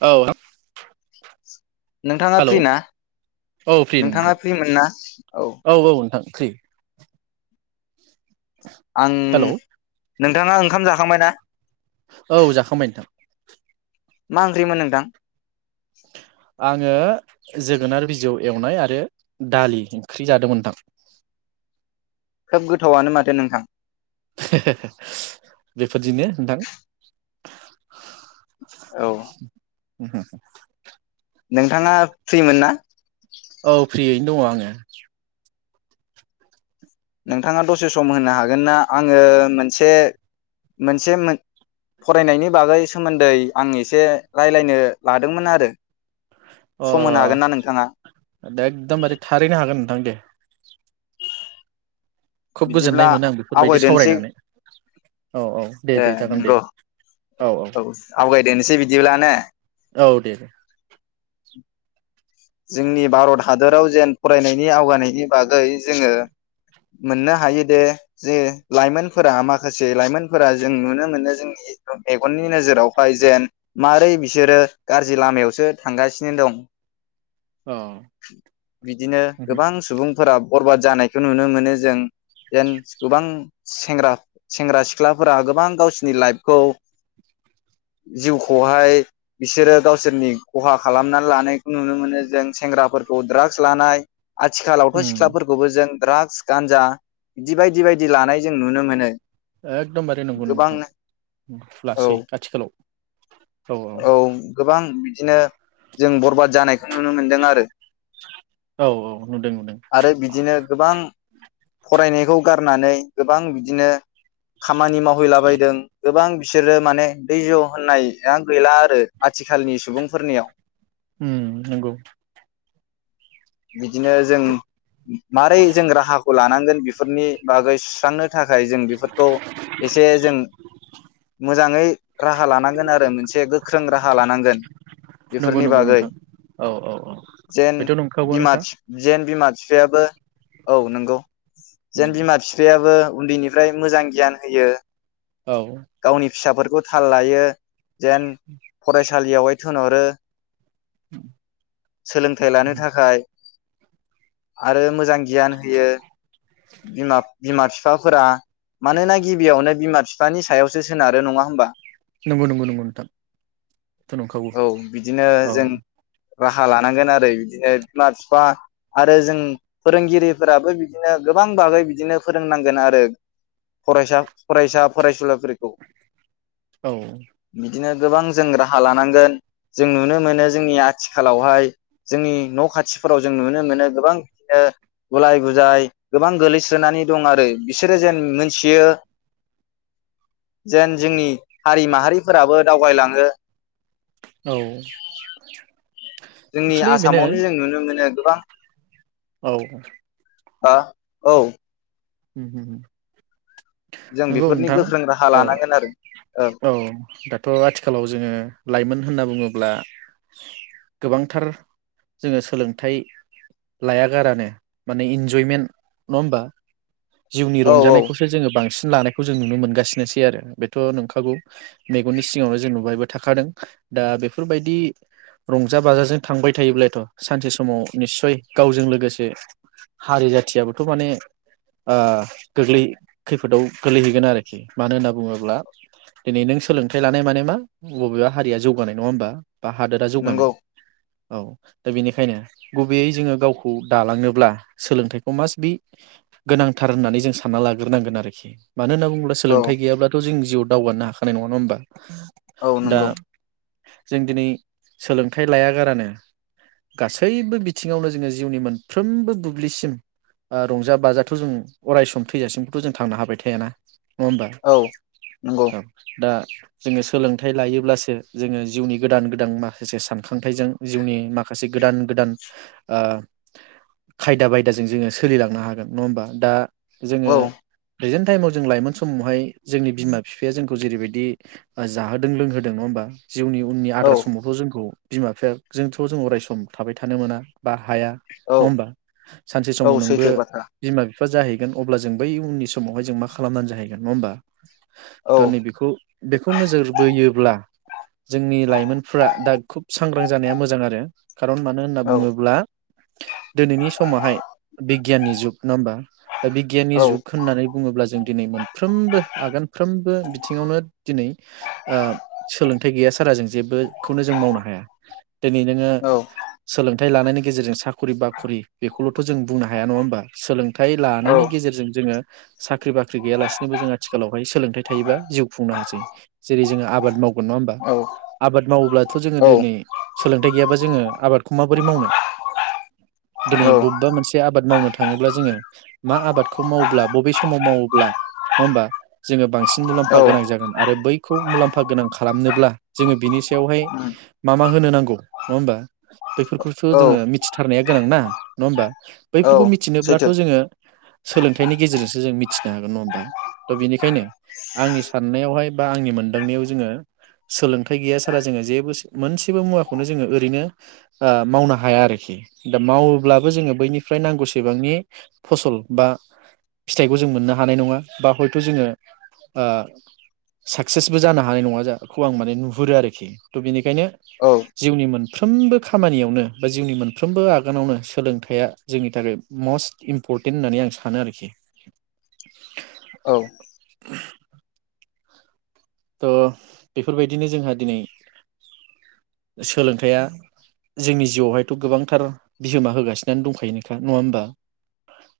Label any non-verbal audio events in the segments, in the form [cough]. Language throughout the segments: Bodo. औ नोंथाङा हेलौ फ्रि ना औ फ्रि नोंगौ नोंथाङा फ्रिमोन ना औ? औ औ नोंथां फ्रि आं हेलौ नोंथाङा ओंखाम जाखांबाय ना? औ जाखांबाय नोंथां। मा ओंख्रिमोन नोंथां? आङो जोगोनार बिजौ एवनाय आरो दालि ओंख्रि जादोंमोन नोंथां। खोब गोथावआनो माथो नोंथां। बेफोरदिनो नोंथां औ [inaudible] नोंथाङा फ्रिमोन ना? औ फ्रियैनो दङ आङो। नोंथाङा दसे सम होनो हागोन ना आङो मोनसे मोनसे मोन फरायनायनि बागै सोमोन्दै आं एसे रायलायनो लादोंमोन आरो। अ सम होनो हागोन ना नोंथाङा दा एकदमबारे थारैनो हागोन नोंथां दे। खुब बिदिब्ला गोजोननाय मोनो आं बेफोरबायदि आवगायदोनोसै सावरायनानै औ औ दे ए दे जागोन दे। नंगौ औ आवगायदोनिसै बिदिब्ला ने औ दे दे जोंनि भारत हादराव जेन फरायनायनि आवगायनायनि बागै जोङो मोननो हायो दे जोङो लाइमोनफोरा माखासे लाइमोनफोरा जों नुनो मोनो जोंनि मेगननि नोजोरावहाय जेन मारै बिसोरो गाज्रि लामायावसो थांगासिनो दं । औ बिदिनो उम गोबां सुबुं फोरा बरबाद जानायखौ नुनो मोनो जों जेन गोबां सेंग्रा सेंग्रा सिख्लाफोरा गोबां गावसोरनि लाइफखौ जिउखौहाय बिसोरो गावसोरनि खहा खालामनानै लानाय नुनो मोनो जों सेंग्राफोरखौ द्राग्स लानाय आथिखालावथ' सिख्लाफोरखौबो जों ड्राग्स गान्जा बिदि बायदि बायदि लानाय जों नुनो मोनो । एकदमबारे नंगौ नंगौ नोंथां औ लासै आथिखालाव औ औ । दिनो जों बरबाद जानायखौ नुनो मोनदों आरो औ औ नुदों नुदों आरो बिदिनो गोबां फरायनायखौ गारनानै गोबां बिदिनो खामानि मावहैलाबायदों गोबां बिसोरो माने दैज' होननाया गैला आरो आथिखालनि सुबुंफोरनियाव उम नोंगौ । बिदिनो जों मारै जों राहाखौ लानांगोन बेफोरनि बागै सुस्रांनो थाखाय जों बेफोरखौ एसे जों मोजाङै राहा लानांगोन आरो मोनसे गोख्रों राहा लानांगोन नंगौ बेफोरनि नंगौ बागै नोंथां औ औ औ जेन बेथ' बिमा नंखागौआनोखा। जेन बिमा बिफायाबो औ नंगौ जेन बिमा बिफायाबो उन्दैनिफ्राय मोजां गियान होयो। औ। गावनि फिसाफोरखौ थाल लायो। जेन फरेस थालियावहाय थोनहरो सोलोंथाइ लानो थाखाय। आरो मो मोजां गियान होयो बिमा फिफ बिफाफोरा मानोना गिबियावनो बिमा बिफानि सायावसो सोनारो नङा होमबा? नंगौ नंगौ नंगौ नोंथां बेथ' नंखागौ औ बिदिनो औ। जों राहा लानांगोन आरो बिदिनो बिमा बिफा आरो जों फोरोंगिरिफोराबो गोबां बागै बिदिनो फोरोंनांगोन आरो फरायसा फरायसुलिफोरखौ औ। बिदिनो गोबां जों राहा लानांगोन जों नुनो मोनो जोंनि आथिखालावहाय जोंनि न' खाथिफोराव जों नुनो मोनो गोबां बिदिनो गुलाय गुजाय गोबां गोलैसोनानै दं आरो बिसोरो जेन मोनथियो जेन जोंनि हारि माहारिफोराबो दावबाय लाङो । औ। जोंनि एक्सुलि बेनो आसामावनो जों नुनो मोनो। गोबां औ। हा औ। उम उम। जों नंगौ बेफोरनि नोंथां गोख्रों राहा औ लानांगोन आरो औ दाथ' आथिखालाव जोङो लाइमोन होनना बुङो ब्ला गोबांथार जोङो सोलोंथाइ लाया गारानो माने इन्जयमेन्ट नङा होमबा। जिउनि औ औ रंजानायखौसो जोङो बांसि लानायखौ जों नुनो मोनगासिनोसै आरो बेथ' नंखागौ मेगननि सिगावनो जों नुबायबो थाखादों दा बेफोरबायदि रंजा बाजाजों थांबाय थायोब्लाथ' सानसे समाव निस्सय गावजों लोगोसे हारि जाथियाबोथ' माने ओ गोग्लै खैफोदाव गोलैहैगोन आरोखि मानो होनना बुङोब्ला दिनै नों सोलोंथाइ लानाय माने मा बबेबा हारिया जौगानाय नङा होमबा। बा हादोरा नंगौ जौगानाय औ दा बेनिखायनो गुबैयै जोङो गावखौ दालांनोब्ला सोलोंथाइखौ मास बि गोनांथार होननानै जों सानना लाग्रोनांगोन आरोखि। मानो होनना बुंब्ला औ सोलोंथाइ गैयाब्लाथ' जों जिउआव दावगानोनो हाखानाय नङा होमबा। औ दा नंगौ जों दिनै सोलोंथाइ लाया गारानो गासैबो बिथिङावनो जोङो जिउनि मोनफ्रोमबो बुब्लिसिम ओ रंजा बाजा थ' जों अराय सम थैजासिमबोथ' जों थांनो हाबाय थायाना नङा होमबा औ नंगौ औ दा जोङो सोलोंथाइ लायोब्लासो जोङो जिउनि गोदान गोदान माखासे सानखांथाइजों जिउनि माखासे गोदान गोदान ओ खायदा बायदाजों जोङो सोलिलांनो हागोन नङा होमबा दा जोङो औ प्रेजेन्ट टाइमाव जों लाइमोन समावहाय जोंनि बिमा बिफाया जोंखौ जेरैबायदि जाहोदों लोंहोदों नङा होमबा जिउनि उननि औ आद्रा समावथ' जोंखौ बिमा बिफाजोंथ' जों अरायसम थाबाय थानो मोना बा हाया औ नङा होमबा सानसे औ समाव नोंबो सैथो बाथ्रा बिमा बि फ्रा जाहैगोन अब्ला जों बै उननि समावहाय जों मा खालामनानै जाहैगोन नङा होमबा औ दा नैबेखौ बेखौ नोजोर बोयो ब्ला जोंनि लाइमोनफ्रा दा खुब सांग्रां जानाया मोजां आरो खारन मानो होनना औ बुङोब्ला दिनैनि समावहाय बिगियाननि जुग बा दा बिगियाननि औ जुग होननानै बुङोब्ला जों दिनै मोनफ्रोमबो आगानफ्रोमबो बिथिङावनो दिनै ओ सोलोंथाइ गैया सारा जों जेबो खौनो जों मावनो हाया दिनै नोङो औ सोलों थाइ लानायनि गेजेरजों साखरि बाखरि बेखौल'थ' जों बुंनो हाया नङा होमबा सोलों थाय औ लानायनि गेजेरजों जोङो साख्रि बाख्रि गैयालासिनोबो जों आथिखालावहाय सोलोंथाइ थायोबा जिउ खुंनो हासै। जेरै जोङो आबाद माव नङा होमबा औ आबाद मावोब्लाथ' जोङो दिनै औ सोलोंथाइ गैयाबा जोङो आबादखौ माबोरै मावनो। दिनै बबेबा मोनसे आबाद मावनो थाङोब्ला जोङो मा आबादखौ मावोब्ला बबे समाव मावोब्ला नङा होमबा जोङो बां सिन औ मुलाम्फा गोनां जागोन आरो बै खौ मुलाम्फा गोनां खालामनोब्ला जोङो बिनि सायावहाय उम मा मा होनो नांगौ नङा होमबा, बैफोरखौथ' औ जोङो मिथिथारनाया गोनां ना नङा होमबा, औ बैफोरखौ मि मिथिनोब्लाथ' सैथो जोङो सोलोंथाइनि गेजेरजोंसो जों मिथिनो हागोन नङा होमबा, त बिनिखायनो आंनि साननायावहाय बा आंनि मोनदांनायाव जोङो सोलोंथाइ गैया सारा जोङो जेबो मोनसेबो मुवाखौनो जोङो ओरैनो मावनो हाया आरोखि दा मावोब्लाबो जोङो बैनिफ्राय नांगौसि सेबांनि फसल बा फिथाइखौ जों मोननो हानाय नङा बा हयथ' जोङो ओ साक्सेसबो जानो हानाय नङाखौ आं माने नुहुरो आरोखि थ' बेनिखायनो औ जिउनि मोनफ्रोमबो खामानियावनो बा जिउनि मोनफ्रोमबो आगानावनो सोलोंथाइया जोंनि थाखाय मस्ट इम्परटेन्ट होननानै आं सानो आरोखि। औ [unintelligible] थ' बेफोरबायदिनो जोंहा दिनै [inaudible] सोलोंथाइया जोंनि जिउआवहायथ' गोबांथार बिहोमा होगासिनो दंखायो नखा नङा होमबा?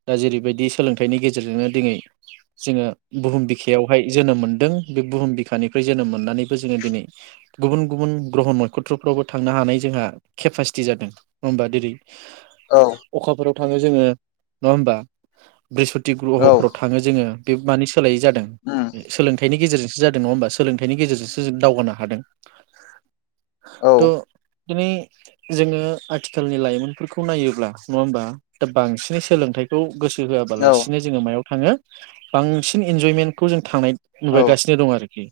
दा जेरैबायदि सोलोंथाइनि गेजेरजोंनो दिनै जोङो बुहुम बिखायावहाय जोनोम मोनदों बे बुहुम बि खा निफ्राय जोनोम मोननानैबो जोङो दिनै गुबुन गुबुन ग्रह नखथ्रफ्रावबो थांनो हानाय जोंहा खेपासिटि जादों औ [unintelligible] [inaudible] अखाफोर थाङो जोङो नङा होमबा? बृहस्पति औ ग्रह'फोराव थाङो जोङो बे मानि सोलायि जादों उम सोलों थाइनि गेजेरजोंसो जादों नङा होमबा सोलोंथाइनि गेजेरजोंसो जों दावगानो हादों। औ थ' दिनै जोङो आथिखालनि लाइमोनफोरखौ नायोब्ला नङा होमबा दा बांसिनै सोलोंथाइखौ गोसो औ होआबालासिनो जोङो मायाव थाङो बांसिन इन्जयमेन्टखौ जों थांनाय नुबायगासिनो दं आरो कि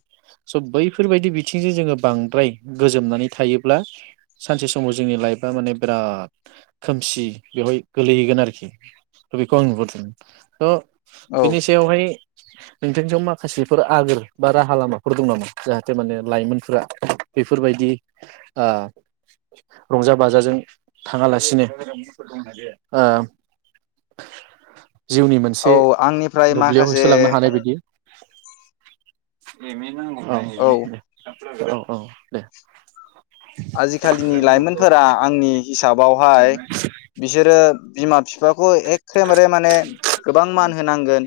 स' बैफोरबायदि बिथिंजों जोङो बांद्राय गोजोमनानै थायोब्ला सानसे समाव जोंनि लाइफआ माने बिराद खोमसि बेवहाय गोलैहैगोन आरोखि, थ' बेखौ आं नुहुरदोंमोन त' औ बिनि सायावहाय नोंथांजों माखासेफोर आगोर बा राहा लामाफोर दं नामा? जाहाथे माने लाइमोनफोरा बेफोरबायदि ओ रंजा बाजाजों थाङालासिनो ओ जिउनि मोनसे औ आंनिफ्राय दुब्लियाव माखासे होसोलांनो हानाय बायदि एमि औ औ औ दे। आजिखालिनि लाइमोनफोरा आंनि हिसाबावहाय बिसोरो बिमा बिफाखौ एखेबारे माने गोबां मान होनांगोन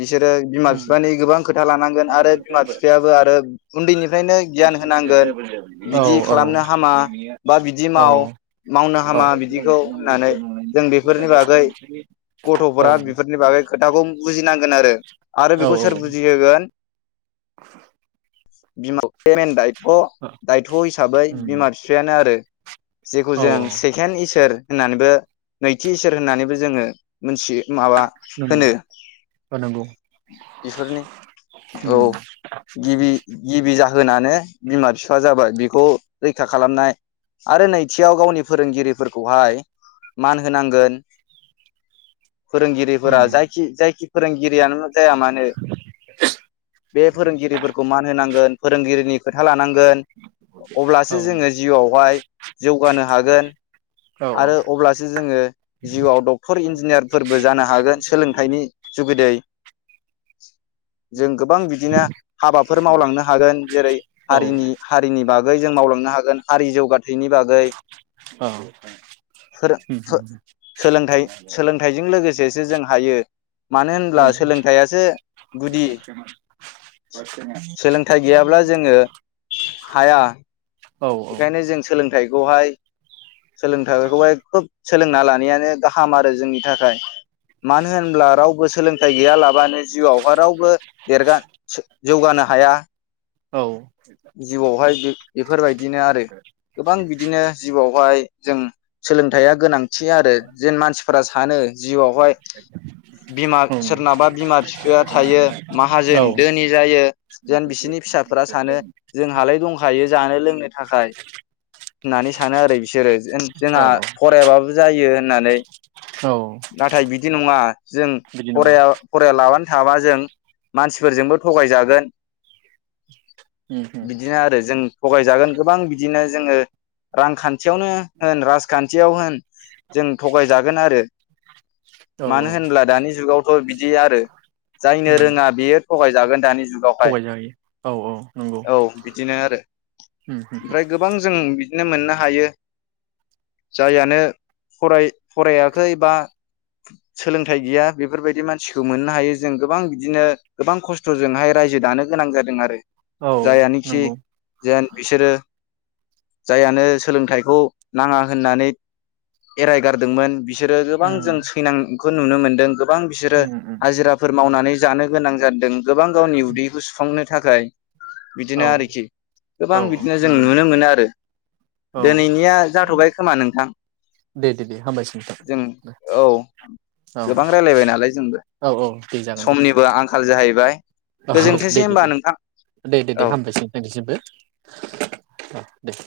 बिसोरो बिमा -बिफानि गोबां खोथा [unintelligible] नांगोन आरो बिमा बिफायाबो आरो उन्दैनिफ्रायनो गियान होनांगोन। औ औ बिदि खालामनो हामा बा बिदि औ माव मावनो हामा औ बिदिखौ होननानै जों बेफोरनि बागै गथ'फोरा औ बेफोरनि बागै खोथाखौ बुजिनांगोन आरो आरो औ बेखौ सोर बुजिहोगोन [unintelligible] [unintelligible] [unintelligible] [unintelligible] दायथ' हिसाबै उम बिमा बिफायानो आरो [unintelligible] जेखौ औ जों सेकेणड इसोर होननानैबो नैथि इसोर होननानैबो जोंङो मोनथियो। माबा नंगौ होनो औ नंगौ बिफोरनि औ उम गिबि गिबि जा होनानो बिमा [unintelligible] जाबाय बिखौ रैखा खालामनाय आरो नैथियाव गावनि फोरोंगिरिफोरखौहाय मान होनांगोन। उम फोरोंगिरिफोरा जायखि जायखि फोरोंगिरियानो जाया मानो बे फोरोंगिरिफोरखौ मान होनांगोन फोरोंगिरिनि खोथा लानांगोन। अब्लासो औ जोंङो जिउआवहाय जौगानो हागोन। औ आरो अब्लासो जोंङो जिउआव डक्टर इन्जिनियारफोरबो जानो हागोन सोलोंथाइनि जुगिदै [unintelligible] जों गोबां बिदिनो हाबाफोर मावलांनो हागोन जेरै हारिनि औ हारिनि बागै जों मावलांनो हागोन। आरि जौगाथाय बिनिबागै औ फोरों -फोरों‌ उम सोलोंथाइ-सोलोंथाइजों लोगोसेसो जों हायो मानो होनब्ला नंगौ सोलोंथाइयासो गुदि। सोलोंथाइ गैयाब्ला जोंङो हाया औ बेखायनो जों सोलोंथाइ बेखौहाय सोलोंथाइ बेखौहाय खोब सोलोंना लानायानो गाहाम आरो जोंनि थाखाय। मानो होनब्ला राव बो सोलोंथाइ गैयालाबानो जिउआवहाय रावबो देरगा जौगानो हाया । औ जिउआवहाय बे-बेफोरबायदिनो आरो गोबां बिदिनो जिउआव हाय जों सोलोंथाइया गोनांथि आरो जेन मानसिफोरा सानो जिउआवहाय बिमा सोरनाबा बिमा फिफाया थायो औ माहाजोन धोनि जायो जेन बिसोरनि फिसाफोरा सानो जोंहालाय दंखायो जानो लोंनो थाखाय होनानै सानो आरो बिसोरो जों जोंहा औ फरायाबाबो जायो होननानै औ नाथाय बिदि नङा जों बिदि नङा फराया फरायालाबानो थाबा जों मानसिफोरजोंबो थगायजागोन [inaudible] बिदिनो आरो जों थगायजागोन गोबां बिदिनो जोङो रांखान्थियावनो होन राजखान्थियाव होन जों थगायजागोन आरो औ । औ मानो होनब्ला दानि जुगाव बिदि आरो । जायनो उम रोङा बेयो थगायजागोन दानि थगायजायो जुगावहाय औ औ । औ बिदिनो आरो उम ओमफ्राय गोबां जों बिनो मोननो हायो जाययानो फराय फरायाखै बा सोलोंथाइ गैया बेफोरबायदि मानसिखौ मोननो हायो जों गोबां बिदिनो गोबां खस्थ'जोंहाय रायजो दानो गोनां जादों आरो। औ जायानाखि नंगौ जेन बिसोरो जाययानो सोलोंथाइखौ नाङा होननानै एरायगारदोंमोन बि सोरो गोबां उम जों सैनां खो नुनो मोनदों। गोबां बिसोरो उम उम हाजिराफोर मावनानै जानो गोनां जादों गोबां गावनि उदैखौ सुफांनो था थाखाय बिदिनो औ आरोखि गोबां औ बिदिनो जों नंगौ नंगौ नुनो मोनो आरो । औ दोनैनिया जाथ'बाय खोमा नोंथां दे दे दे हामबायसै जों नोंथां औ औ गोबां रायलायबाय नालाय जोंबो औ औ दे जागोन दे समनिबो आंखाल जाहैबाय औ दे गोजोनथोंसै दे होमबा दे नोंथां। दे दे दे औ हामबायसै नोंनिसिमबो अ दे।